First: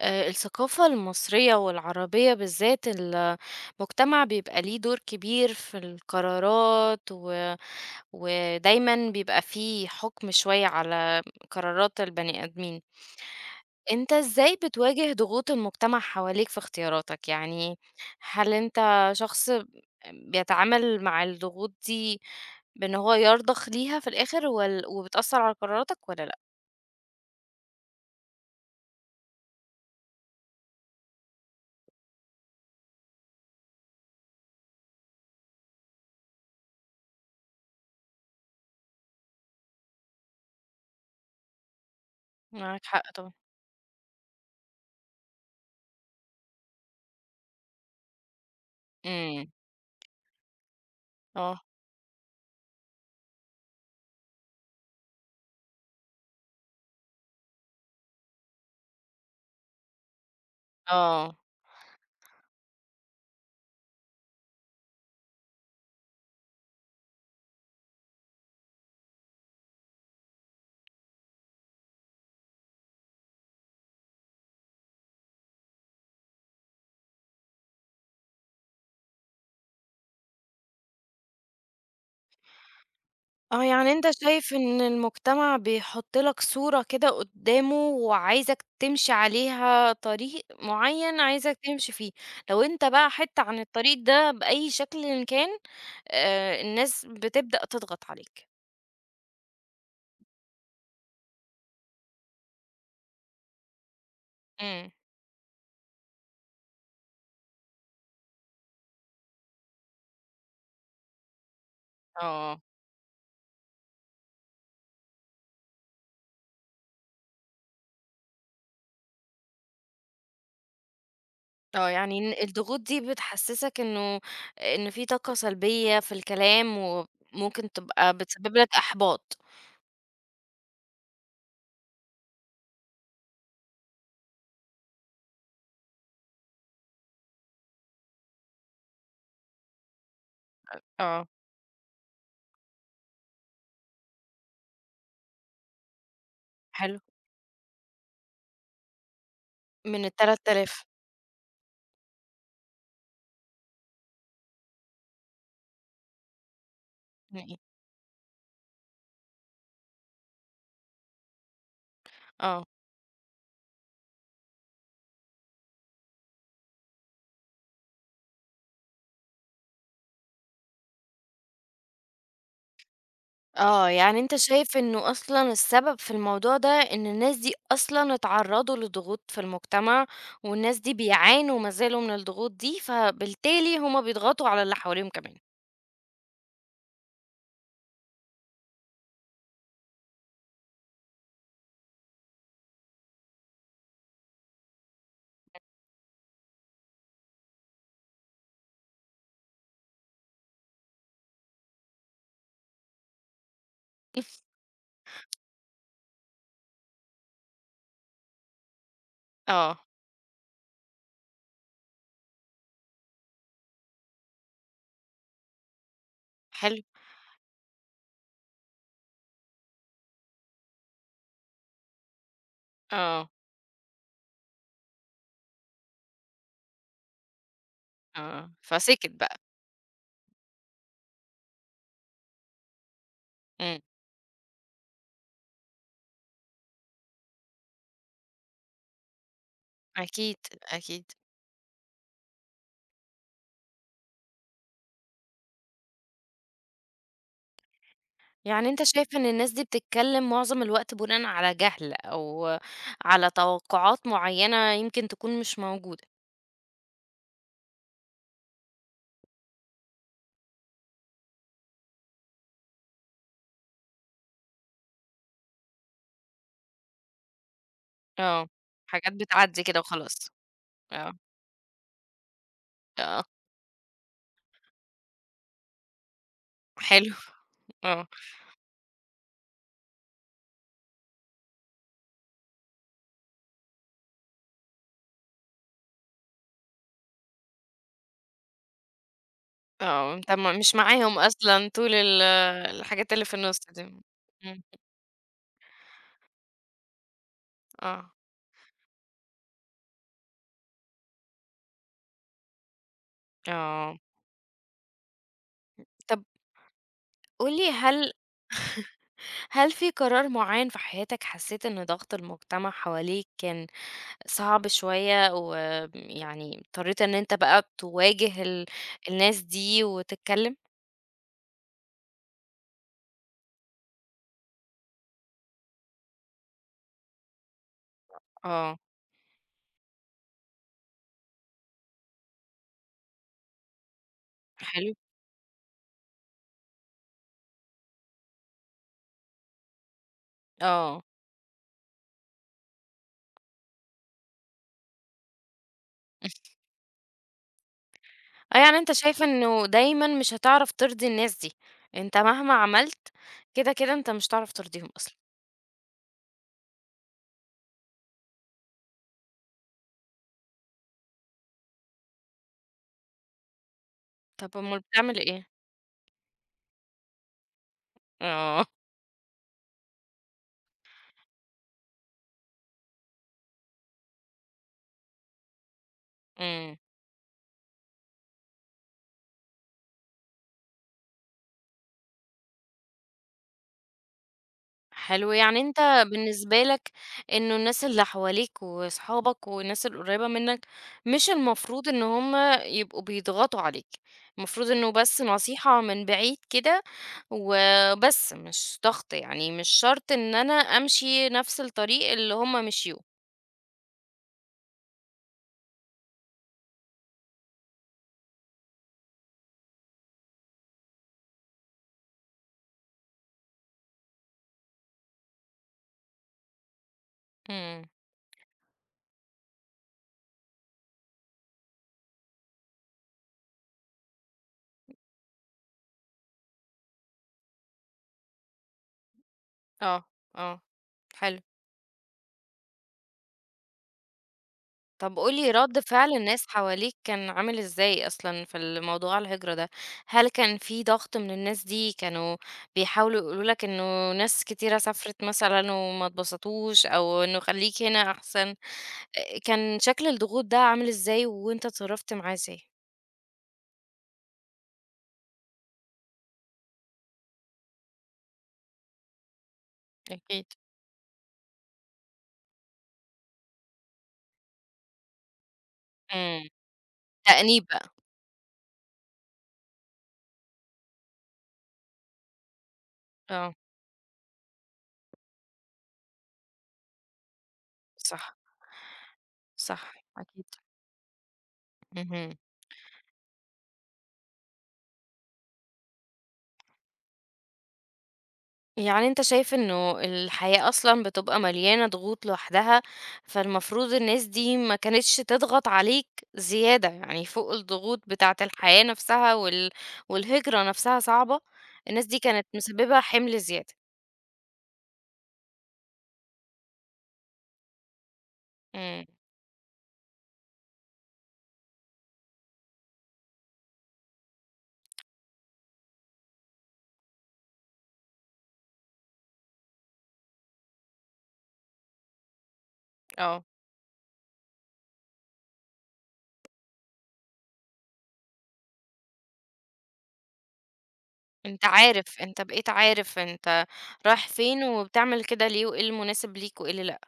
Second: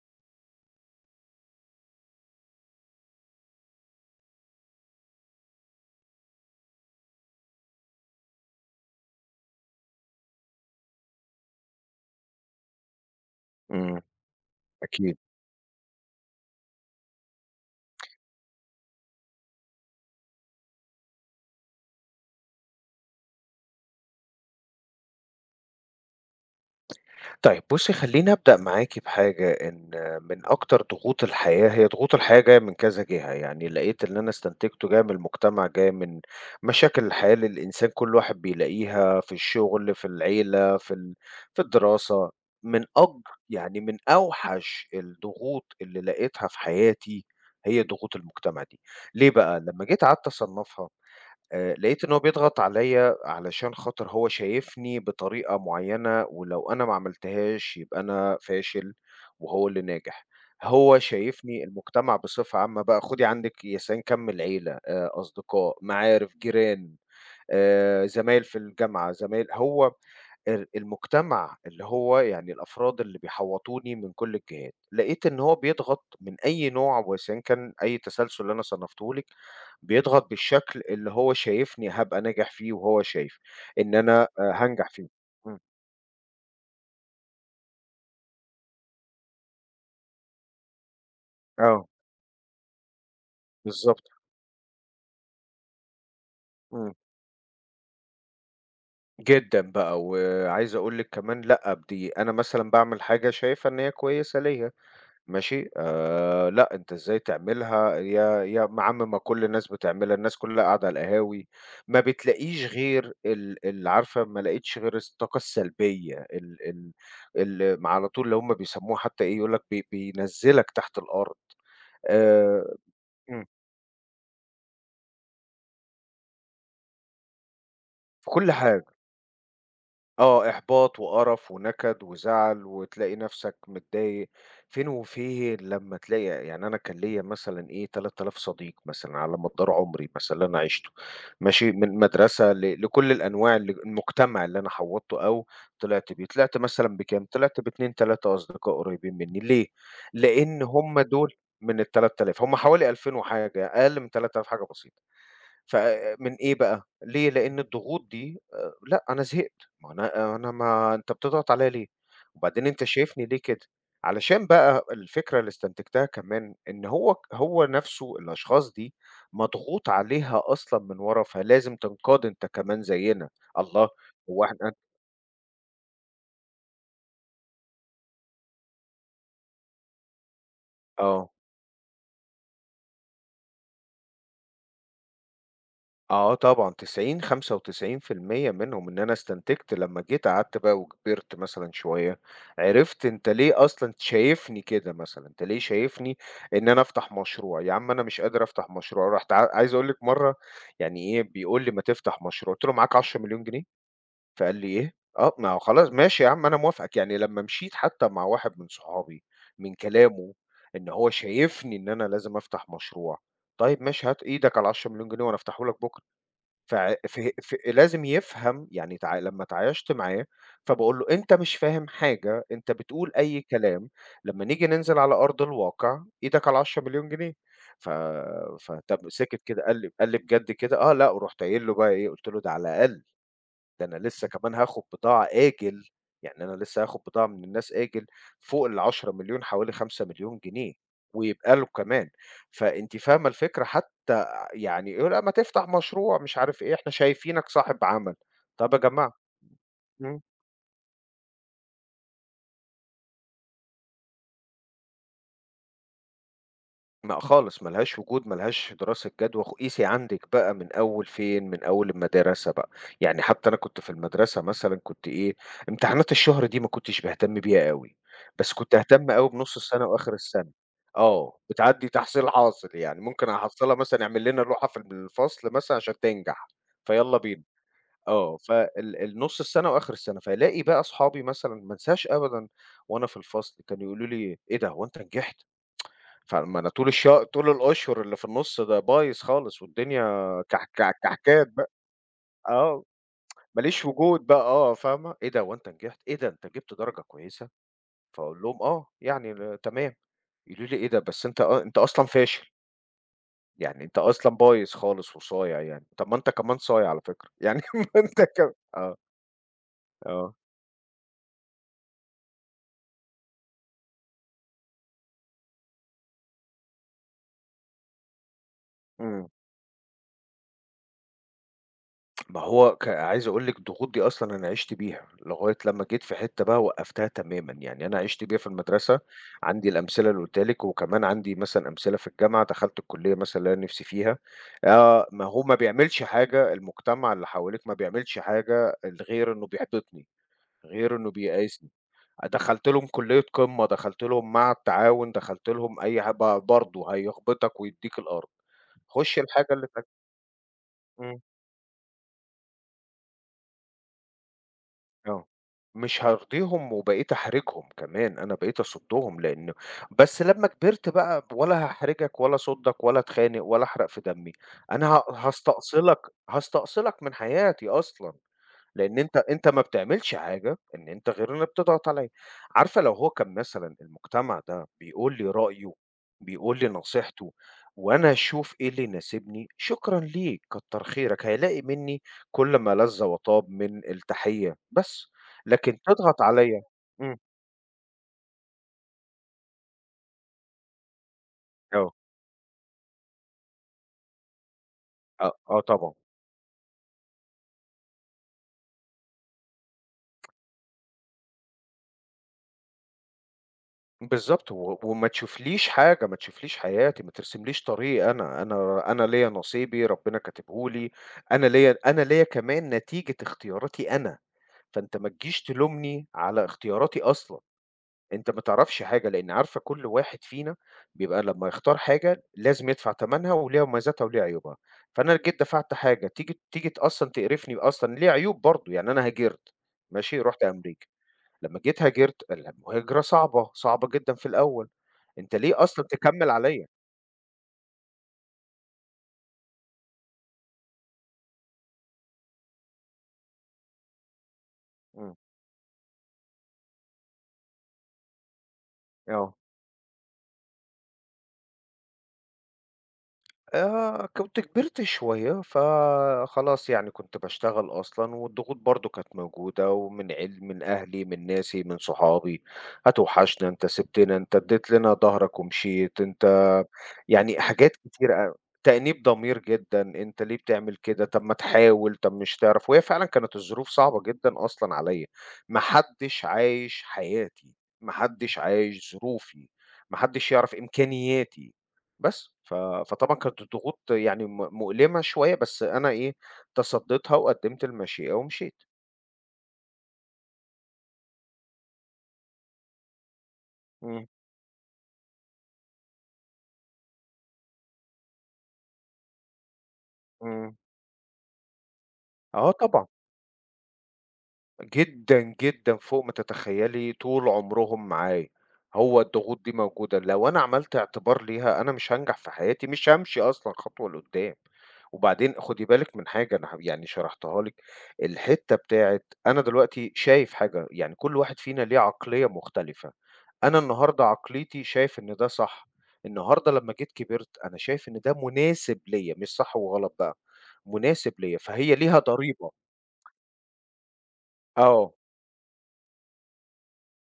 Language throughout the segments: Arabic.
آه، الثقافة المصرية والعربية بالذات المجتمع بيبقى ليه دور كبير في القرارات ودايما بيبقى فيه حكم شوية على قرارات البني آدمين. إمم، انت ازاي بتواجه أكيد. ضغوط المجتمع حواليك في اختياراتك يعني؟ هل انت شخص بيتعامل مع الضغوط دي بان هو يرضخ ليها في الاخر وبتأثر على قراراتك ولا لا؟ طيب بُصّي خلّيني أبدأ معاكِ بحاجة، إن من أكتر ضغوط الحياة هي ضغوط الحياة جاية من كذا جهة، يعني لقيت اللي أنا استنتجته جاي من المجتمع، جاي من مشاكل الحياة اللي الإنسان كل واحد بيلاقيها في الشغل، في العيلة، في الدراسة، من معاك حق أج طبعا. يعني من أوحش الضغوط اللي لقيتها في حياتي، هي ضغوط المجتمع دي. ليه امم. بقى؟ لمّا جيت قعدت أصنّفها، اه. لقيت إن هو بيضغط عليَّ علشان خاطر هو شايفني بطريقة معيّنة، ولو أنا ما عملتهاش يبقى أنا فاشل وهو اللي ناجح. هو اه. شايفني المجتمع بصفة عامة بقى خُدي عندِك يسعين كَم العيلة، أصدقاء، معارف، جيران، زمايل في الجامعة، زمايل هو ال المجتمع اللي هو يعني الأفراد اللي بيحوطوني من كل الجهات. لقيت إن هو بيضغط من أي نوع وإذا كان أي تسلسل اللي أنا صنفته لِك بيضغط بالشكل اللي هو شايفني هابقى ناجح فيه وهو شايف آه، يعني إن أنت أنا شايف إن هانجح فيه. المجتمع إمم. بيحط لك صورة كده قدامه وعايزك تمشي عليها طريق معين عايزك آه، تمشي فيه، لو أنت بقى حِتّة عن الطريق بالضبط. ده بأي شكلٍ إن كان. إمم. الناس بتبدأ تضغط عليك. جدًا بقى، وعايز أقول لِك كمان لأ، دي أنا مثلًا باعمل حاجة شايفها إن هي كويسة ليّا إمم. ماشي، لأ، أنت إزاي تعملها، يا عم ما كل الناس بتعملها، الناس كلها قاعدة على القهاوي، ما آه. بتلاقيش غير ال ال عارفة ما لقيتش غير الطاقة السلبية ال ال ال م على طول اللي هم بيسموها حتى إيه، يقول لك بينزّلك تحت الأرض. آه، يعني إن آآ، الضغوط دي إمم. بتحسسك إنه إن في طاقة سلبية في الكلام وممكن تبقى في كل بتسبب لك حاجة، إحباط. آه، إحباط وقرف ونكد وزعل وتلاقي نفْسك متضايق فين وفين لمّا تلاقي يعني أنا كان ليّا مثلًا إيه 3000 صديق مثلًا على مدار عمري مثلًا اللي أنا عِشته، آه، ماشي، من مدرسة لكل الأنواع المجتمع اللي أنا حوّضته أو طلعت بيه، طلعت مثلًا حلو. بكام؟ طلعت ب2، 3 أصدقاء قريبين منّي ليه؟ من لإن ال3000 هم دول من ال3000 هم حوالي 2000 وحاجة، أقل من 3000 حاجة بسيطة. فمن إيه بقى، ليه؟ جنيه. لإن الضغوط دي لأ، أنا زهقت، ما أنا أنا ما أنت بتضغط عليّا ليه؟ آه. وبعدين أنت شايفني ليه كده؟ علشان بقى الفكرة اللي استنتجتها كمان إن هو هو نَفْسه الأشخاص دي مضغوط عليها أصلًا من ورا، فلازم تنقاد أنت كمان زيّنا، آه، الله! يعني أنت هو إحنا شايف إنه أصلًا السبب في الموضوع ده إن الناس دي أصلًا اتعرّضوا لضغوط في المجتمع، والناس دي آه. بيعانوا ما زالوا من الضغوط دي، فبالتالي هم بيضغطوا على اللي حواليهم كمان. آه طبعًا 90، 95% منهم، إن أنا استنتجت لمّا جيت قعدت بقى وكبرت مثلًا شوية، عرفت أنت ليه أصلًا شايفني كده مثلًا، أنت ليه شايفني إن أنا أفتح مشروع، يا عم أنا مش قادر أفتح مشروع، رُحت عايز أقول لِك مرّة يعني إيه بيقول لي: "ما تفتح مشروع." قُلت له: "معاك 10.000.000 جنيه؟" فقال لي: "إيه؟" آه، ما هو خلاص ماشي يا عم أنا موافقك، يعني لمّا مشيت حتى مع واحد من صحابي، من آه، كلامه إن هو شايفني إن أنا لازم أفتح مشروع، طيب ماشي هات إيدك على ال10.000.000 جنيه وأنا أفتحه لك بُكرة. ف حلو. ف ف لازم يفهم يعني لمّا اتعايشت معاه، فباقول له: "أنت مش فاهم حاجة، أنت بتقول آه. أي كلام، لمّا نيجي ننزل على أرض الواقع إيدك على ال10.000.000 جنيه." ف آه، فسِكِت فطب بقى. سِكِت كده، قال لي: "بجد كده؟" "آه، لأ." ورُحت قايل له بقى إيه، قُلت له: "ده على الأقل." إمم. ده أنا لسه كمان هاخد بضاعة آجل، يعني أنا لسه هاخد بضاعة من الناس آجل فوق ال10.000.000 حوالي أكيد، 5.000.000 جنيه أكيد. ويبقى له كمان، فأنتِ فاهمة الفكرة حتى يعني يقول لأ ما تفتح مشروع مش عارف إيه، إحنا شايفينك صاحب عمل، يعني طَب يا أنت شايف جماعة إن الناس دي إمم. بتتكلّم معظم الوقت بناءً على جهل أو على توقعات معيّنة يمكن تكون مش موجودة. لأ خالص، ما لهاش وجود، ما لهاش دراسة جدوى، قيسي عندِك بقى من أول فين، من أول المدرسة بقى، يعني حتى أنا كنت في المدرسة مثلًا كنت إيه، امتحانات الشهر دي ما كنتش باهتم بيها أوي، آه، بس كنت أهتم حاجات أوي بنُص بتعدّي كده السنة وآخر وخلاص. السنة، آه. آه، بتعدّي تحصيل حاصل يعني، آه، ممكن أحصّلها مثلًا اعمل لنا لوحة في الفصل مثلًا عشان تنجح، حلو. فيالّا بينا، آه. آه، فال النُص السنة وآخر السنة، فالاقي بقى أصحابي مثلًا ما انساش أبدًا وأنا في الفصل كانوا يقولوا لي: "إيه ده هو أنت نجحت؟" فما أنا طول الشهر طول الأشهر اللي في النُص ده بايظ خالص والدنيا آه، أنت م كح مش كح معاهم كحكات أصلًا بقى، طول ال آه، الحاجات اللي في النُص ما دي. ليش وجود بقى إمم. آه، فاهمة، إيه ده هو أنت نجحت؟ إيه ده أنت جِبت درجة كويسة؟ آه. فاقول لهم آه، يعني تمام، يقولوا لي إيه ده بس أنت أنت أصلًا فاشل، يعني آه، أنت أصلًا بايظ خالص وصايع يعني، طَب ما طَب أنت كمان صايع على فكرة، قُل يعني لي ما هل أنت آه، هل في قرار آه، معيّن في حياتك حسّيت إن ضغط المجتمع حواليك كان صعب شوية، ويعني اضطريت إن أنت بقى تواجه ال إمم. الناس دي وتتكلّم؟ ما هو عايز أقول لِك الضغوط دي أصلًا أنا عِشت بيها، لغاية لمّا جيت في حتّة بقى وقّفتها تمامًا، يعني أنا عِشت بيها في آه، المدرسة، عندي الأمثلة اللي قُلتها لِك، وكمان عندي مثلًا أمثلة في الجامعة، دخلت الكلية مثلًا اللي أنا نِفْسي فيها، حلو. ما هو ما بيعملش حاجة المجتمع اللي حواليك ما بيعملش حاجة غير إنه بيحبطني، غير آه. إنه بييأسني، دخلت لهم كلية قمة، دخلت لهم معهد تعاون، دخلت لهم أي ح ب برضه هيحبطك ويدّيك الأرض، آه، يعني أنت خُش شايف الحاجة إنه اللي دايمًا مش هتعرف ترضي إمم. الناس دي، أنت مهما عملت كده أنت مش هتعرف ترضيهم أصلًا. آه. مش هارضيهم وبقيت أحرجهم كمان، أنا بقيت أصُدّهم لإن بس لمّا كبرت بقى ولا هاحرجك ولا أصُدّك ولا أتخانق ولا أحرق في دمي، طَب أُمّال أنا بتعمل إيه؟ هاستأصلك من حياتي أصلًا. آه. لإن أنت ما بتعملش حاجة إن أنت غير إنك بتضغط عليَّ. عارفة لو هو كان مثلًا المجتمع ده بيقول لي رأيه، بيقول لي إمم. نصيحته، وأنا أشوف إيه اللي يناسبني، شكرًا ليك، كتّر خيرك، هيلاقي منّي كل ما لَذ وطاب من التحية بس، حلو، يعني لكن أنت تضغط بالنسبة عليَّ لك إمم، إنه الناس اللي حواليك وأصحابك والناس القريبة منك، مش المفروض آه، إن هُم يبقوا بيضغطوا عليك، المفروض إنه بس آه، آه نصيحة طبعًا. من بعيد كده وبس، مش ضغط يعني، مش شرط إن أنا أمشي نفس الطريق اللي هُم مشيوه. بالضبط، و وما تشوفليش حاجة، ما تشوفليش حياتي، ما ترسمليش طريقي أنا، أنا ليّا نصيبي ربنا كاتبه لي، أنا ليّا أنا ليّا كمان نتيجة اختياراتي أنا، فأنت ما تجيش تلومني على اختياراتي أصلًا، إمم. أنت ما تعرفش حاجة، لإن عارفة كل واحد فينا بيبقى لمّا يختار حاجة لازم يدفع تمنها وليها مميزاتها وليها عيوبها، فأنا جيت دفعت حاجة تيجي أصلًا تقرفني أصلًا ليها عيوب برضه، يعني أنا هاجرت آه. ماشي، رُحت آه، أمريكا. حلو. لمّا جيت هاجرت المهاجرة صعبة، صعبة جدًا في الأول، طب قُل أنت لي ليه رد أصلًا فعل تكمّل الناس عليَّ؟ حواليك كان عامل إزاي أصلًا في الموضوع الهجرة ده؟ هل كان في ضغط من الناس دي كانوا بيحاولوا يقولوا لك إنه ناس كتيرة إمم، سافرت مثلًا وما اتبسطوش أو إنه خلّيك هنا أحسن؟ آه. كان شكل الضغوط ده عامل إزاي وأنت اتصرّفت معاه إزاي؟ كنت كبرت شوية، فخلاص يعني كنت باشتغل أصلًا، والضغوط برضه كانت موجودة، ومن أكيد. من أهلي، من ناسي، من صحابي، هتوحشنا، أنت سِبتنا، أنت اديت لنا ضهرك ومشيت، أنت إمم. يعني تأنيب حاجات بقى. كتير أوي، تأنيب ضمير جدًا، أنت ليه بتعمل كده؟ طب ما تحاول، طب مش تعرف، وهي فعلًا كانت آه. الظروف صعبة جدًا أصلًا عليَّ، ما حدش عايش حياتي، ما صح، حدش عايش ظروفي، صح، ما حدش أكيد. يعرف إمكانياتي. بس، اهم. فطبعًا كانت الضغوط يعني مؤلمة شوية، بس أنا إيه، تصديتها وقدّمت المشيئة ومشيت. يعني أنت شايف إنه الحياة أصلًا بتبقى مليانة ضغوط لوحدها، فالمفروض إمم، الناس دي ما كانتش تضغط عليك زيادة، يعني فوق الضغوط بتاعة الحياة نفسها وال إمم. والهجرة نفسها صعبة، الناس دي كانت آه طبعًا. مسببة حمل زيادة. جدًا، جدًا، فوق ما تتخيّلي طول عمرهم معايا، هو إمم. الضغوط دي موجودة، لو أنا عملت اعتبار ليها أنا مش هانجح في حياتي، مش هامشي أصلًا خطوة لقدّام، وبعدين خدي بالِك من حاجة أنا يعني شرحتها لِك، الحتّة بتاعة أنا دلوقتي شايف حاجة، يعني كل واحد فينا ليه عقلية مختلفة، آه. أنا النهارده عقليتي شايف إن ده صح، النهارده لمّا جيت كبرت أنا شايف إن ده مناسب ليّا، مش صح وغلط بقى، مناسب ليّا، أنت فهي ليها عارف، أنت ضريبة. بقيت عارف أنت رايح فين آه. وبتعمل كده ليه وإيه المناسب ليك وإيه اللي لأ.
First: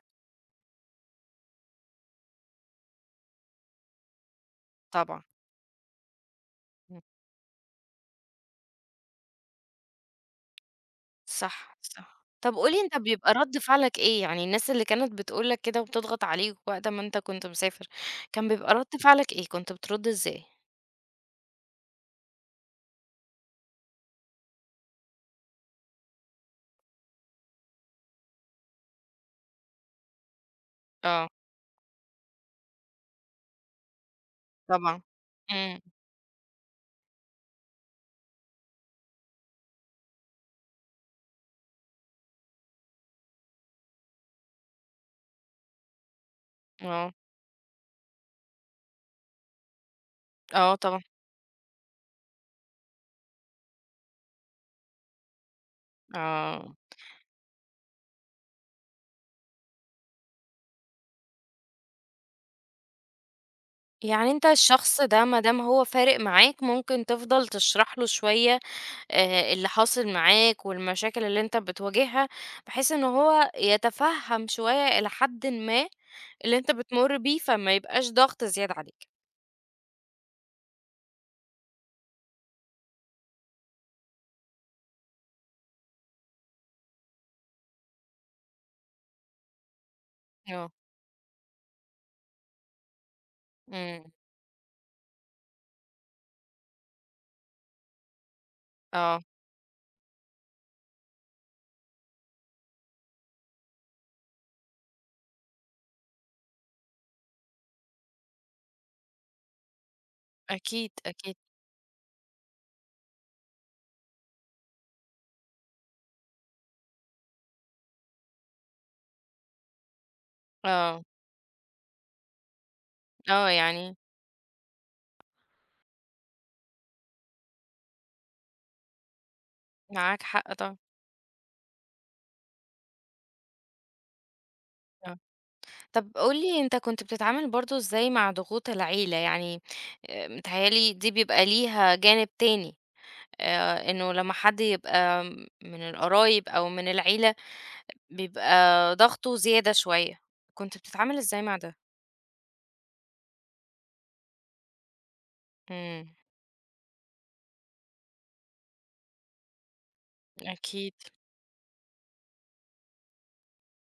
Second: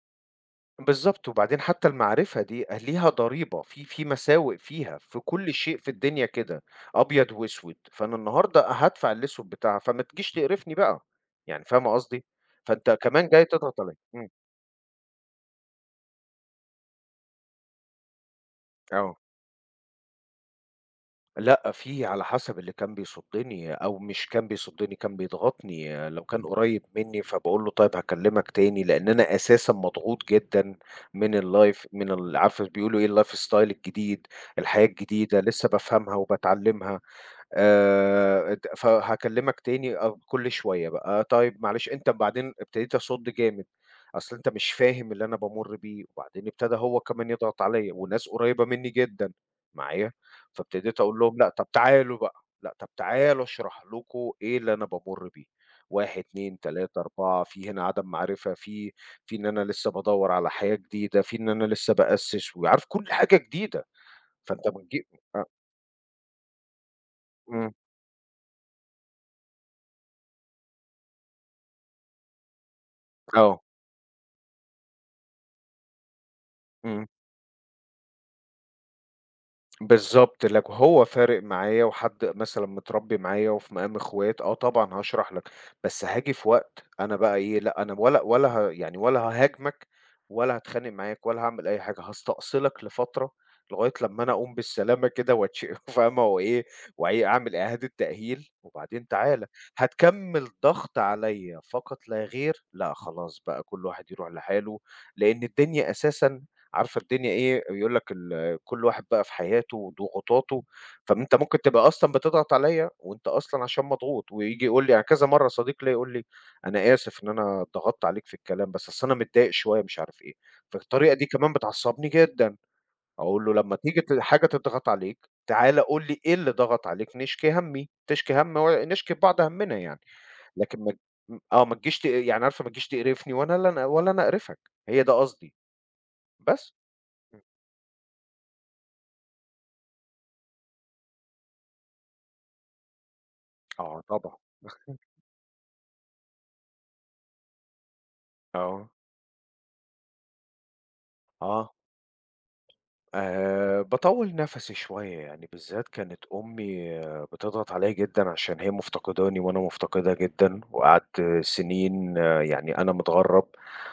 بالضبط، وبعدين حتى المعرفة دي أه ليها ضريبة، في مساوئ فيها، في طبعًا. كل شيء في الدنيا كده، أبيض وأسود، فأنا النهارده هادفع الأسود بتاعها، فما تجيش تقرفني بقى، يعني صح، فاهمة صح. قصدي؟ طب قُل لي فأنت أنت كمان بيبقى جاي رَد تضغط عليَّ، فعلك إيه؟ إمم، يعني الناس اللي كانت بتقول لك كده وبتضغط عليك وقت ما أنت كنت مسافر، كان بيبقى رَد آه، فعلك إيه؟ كنت بترُد إزاي؟ لأ في على حسب اللي كان بيصُدّني أو مش كان بيصُدّني كان بيضغطني، لو كان قريب مني فباقول له طيب هاكلمك تاني، لأن أنا أساسًا مضغوط جدًا آه، من عارفة بيقولوا إيه الlife style الجديد، الحياة طبعًا. الجديدة لسه إمم. بافهمها وباتعلمها. ت فهاكلمك تاني كل شوية بقى، آه، طيب معلش أنت بعدين ابتديت أصُد جامد، أصل أنت مش فاهم اللي أنا بامُر بيه، وبعدين ابتدى هو آه. كمان يضغط عليَّ وناس قريبة مني جدًا معايا، آه طبعًا. فابتديت أقول لهم لأ، طب تعالوا بقى، لأ طب تعالوا أشرح لكم إيه اللي أنا بامُر بيه، 1، 2، آه. 3، 4 في هنا عدم معرفة، في إن أنا لسه بادوّر على حياة جديدة، في إن أنا لسه بأسِّس وعارف كل حاجة جديدة، يعني أنت فأنت الشخص بتجيب ده ما أ دام هو فارق معاك، ممكن تفضل إمم، تشرح له شوية اللي حاصل معاك والمشاكل اللي أنت بتواجهها، بحيث إن هو آه، يتفهم شوية إلى حدٍ ما اللي أنت إمم. بتمُر بيه، فما يبقاش ضغط زيادة عليك. بالضبط، لو هو فارق معايا وحد مثلًا متربّي معايا وفي مقام إخوات، آه طبعًا هاشرح لك، بس هاجي في وقت أنا بقى إيه، لأ أنا ولا ولا ه يعني ولا هاهاجمك ولا آه. هاتخانق معاك ولا هاعمل أي حاجة، هاستأصلك لفترة لغاية إمم. لمّا أنا أقوم بالسلامة كده واتش فاهمة وإيه، وإيه أعمل إعادة تأهيل وبعدين آه، تعالَ، هتكمّل ضغط عليّا فقط لا غير، لأ خلاص بقى كل واحد يروح لحاله، لإن الدنيا أساسًا عارفة الدنيا إيه، بيقول لك ال كل واحد بقى في حياته وضغوطاته، أكيد، فأنت أكيد. ممكن تبقى أصلًا بتضغط عليّا وأنت أصلًا عشان مضغوط، وييجي يقول لي يعني كذا مرّة صديق ليّا يقول لي: "أنا آسف إن أنا ضغطت عليك في الكلام، بس أصل أنا متضايق شوية." مش عارف إيه، آه. فالطريقة دي كمان بتعصّبني جدًا، أقول آه، له: "لمّا يعني تيجي حاجة تضغط عليك، تعالَ قُل لي إيه اللي ضغط عليك نشكي هَمّي، تشكي هَم و نشكي لبعض هَمّنا يعني، معاك حق طبعًا. لكن ما ت" آه، ما تجيش يعني عارفة ما تجيش تقرفني وأنا لا أنا ولا أنا أقرفك، هي ده آه. قصدي، طب قُل لي بس. أنت كنت إمم. بتتعامل برضه إزاي مع ضغوط العيلة؟ يعني متهيأ لي دي بيبقى ليها جانب تاني، آه إنه لمّا طبعًا، حد يبقى من القرايب أو من العيلة آه، بيبقى ضغطه زيادة شوية، كنت بتتعامل إزاي مع آه. ده؟ باطوّل نَفَسي شوية، يعني بالذات إمم. كانت أمي آه، بتضغط عليّا جدًا عشان هي مفتقداني وأنا مفتقدها جدًا، أكيد. وقعدت سنين آه، يعني أنا متغرّب،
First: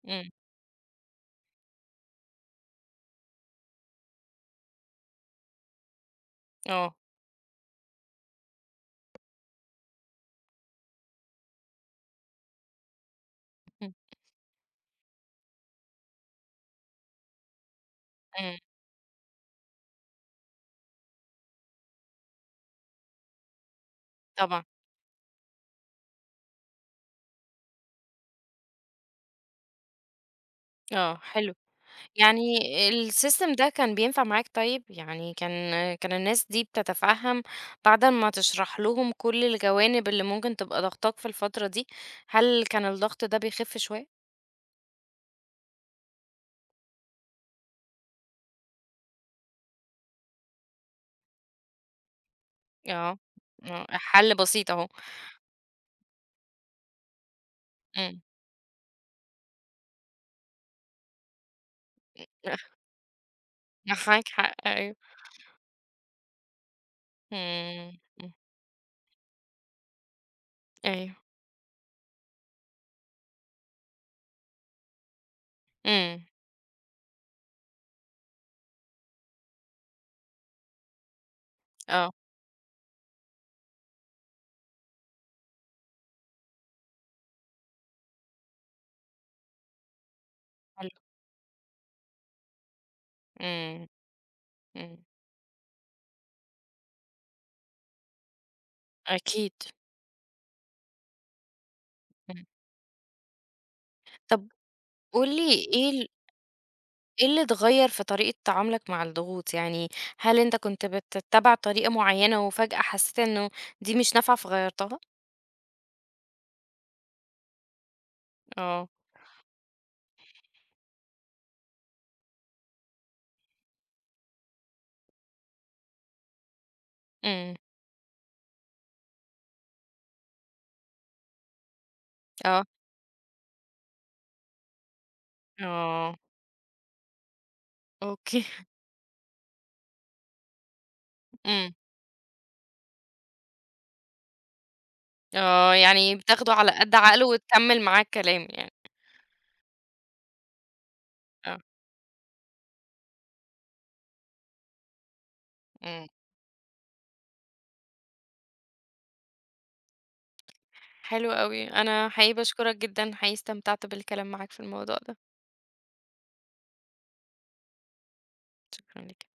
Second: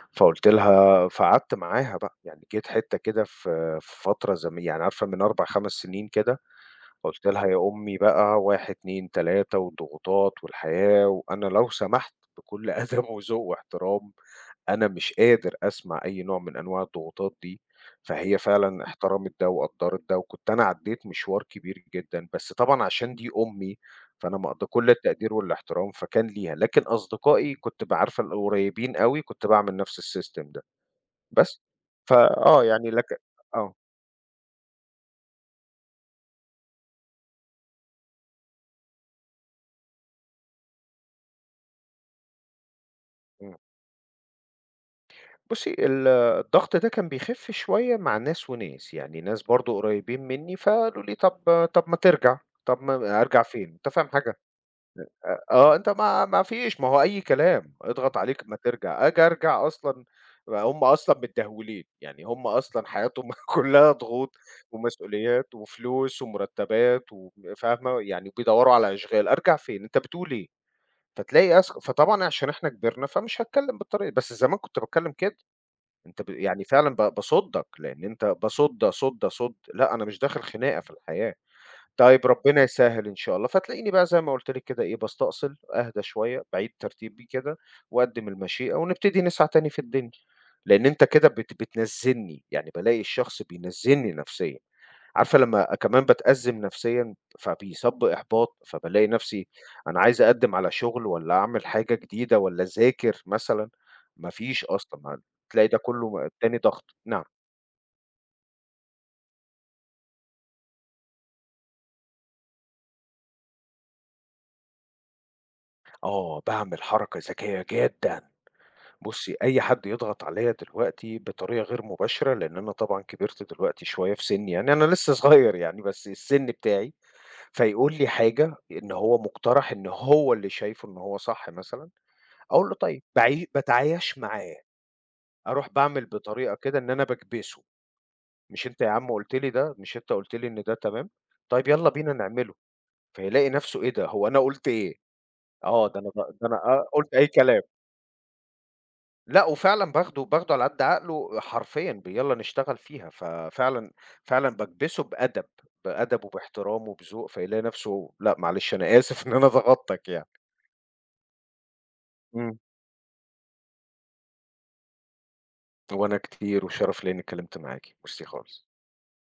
إمم. فقُلت لها فقعدت معاها بقى، يعني جيت حتّة كده في فترة يعني عارفة من 4، 5 سنين كده، آه. فقُلت لها يا أمي بقى 1، 2، 3 والضغوطات والحياة، وأنا لو سمحت بكل أدب وذوق إمم. واحترام أنا مش قادر أسمع أي نوع من أنواع الضغوطات دي، فهي إمم. فعلًا احترمت ده وقدّرت ده، وكنت أنا عدّيت مشوار كبير جدًا، بس طبعًا عشان دي أمي، فأنا طبعًا. مقضّي كل التقدير والاحترام، فكان ليها، لكن أصدقائي كنت عارفة القريبين أوي كنت باعمل نفس السيستم ده، آه، حلو. بس. يعني فآه يعني لك الsystem ده آه، كان بينفع معاك طيب؟ يعني كان الناس دي بتتفهم بعد ما تشرح لهم كل الجوانب اللي ممكن تبقى ضاغطاك في الفترة دي، هل كان الضغط ده إمم. بيخف شوية؟ بُصّي الضغط ده كان بيخف شوية مع ناس وناس، يعني ناس برضه قريبين منّي فقالوا لي: طَب ما ترجع، طَب آه. ما أرجع فين؟" آه، أنت فاهم حل حاجة؟ بسيط أهو. آه، أنت ما ما فيش ما هو أي كلام، اضغط إمم. عليك أمّا ترجع، آجي أرجع أصلًا هُم أصلًا متدهولين، يعني هُم أصلًا حياتهم كلّها معاك ضغوط حق، أيوه. ومسؤوليات وفلوس ومرتبات إمم. فاهمة، يعني إمم. بيدوّروا على أشغال، أرجع فين، أنت بتقول إيه؟ أيوه. فتلاقي أس فطبعًا عشان إحنا كبرنا فمش هاتكلم بالطريقة دي، بس زمان كنت باتكلم كده، أنت إمم. يعني فعلًا باصُدّك، لإن أنت باصُد، أصُد، أصُد، لأ أنا مش داخل خناقة في الحياة. آه، طيب ربنا يسهّل إن شاء الله، فتلاقيني بقى زي ما قُلت لِك كده إيه، باستأصل، أهدى شوية، باعيد ترتيبي كده وأقدّم المشيئة ونبتدي نسعى تاني في الدنيا، لإن حلو. أنت كده بتنزّلني، يعني بالاقي الشخص إمم. بينزّلني نفسيًا، إمم. عارفة لمّا كمان باتأزّم نفسيًا فبيصاب بإحباط، فبالاقي نفسي أكيد. أنا عايز أقدّم على شغل والّا أعمل حاجة جديدة إمم. والّا أذاكر مثلًا، ما طب فيش أصلًا، قُل لي تلاقي ده إيه ال كلّه ادّاني ضغط، نعم، إيه اللي اتغيّر في طريقة تعاملك مع الضغوط؟ يعني هل أنت كنت بتتّبع طريقة معيّنة وفجأة حسّيت إنه دي مش نافعة فغيّرتها؟ آه، باعمل حركة ذكية جدًا. آه. بُصّي، أي حد يضغط عليّا دلوقتي بطريقة غير مباشرة، لإن أنا طبعًا كبرت دلوقتي شوية في سِنّي يعني، أنا لسه صغير يعني بس السِن بتاعي، إمم. فيقول لي حاجة إن هو مقترح إن هو اللي شايفه إن هو صح مثلًا، آه. أقول له طيب باعي باتعايش معاه، أروح باعمل آه، بطريقة كده إن أنا باكبسه، أوكي. مش أنت يا عم قُلت لي ده، مش أنت قُلت لي إن ده تمام، طيب إمم. يالّا بينا نعمله، فيلاقي نفسه إيه ده، هو أنا قُلت إيه، آه، آه ده أنا ب يعني ده بتاخده أنا على آه قد قُلت أي عقله كلام. وتكمّل معاه الكلام يعني. لأ، وفعلًا باخده على قد عقله آه. حرفيًا يالّا نشتغل فيها، ففعلًا باكبسه بأدب، إمم. بأدب وباحترام وبذوق، فيلاقي نفسه لأ معلش أنا آسف إن أنا ضغطتك يعني. حلو أوي، أنا حقيقي إمم. باشكرك جدًا، حقيقي استمتعت بالكلام معاك في الموضوع ده، وأنا كتير وشرف ليّا إني اتكلمت معاكِ، ميرسي خالص. شكرًا ليك.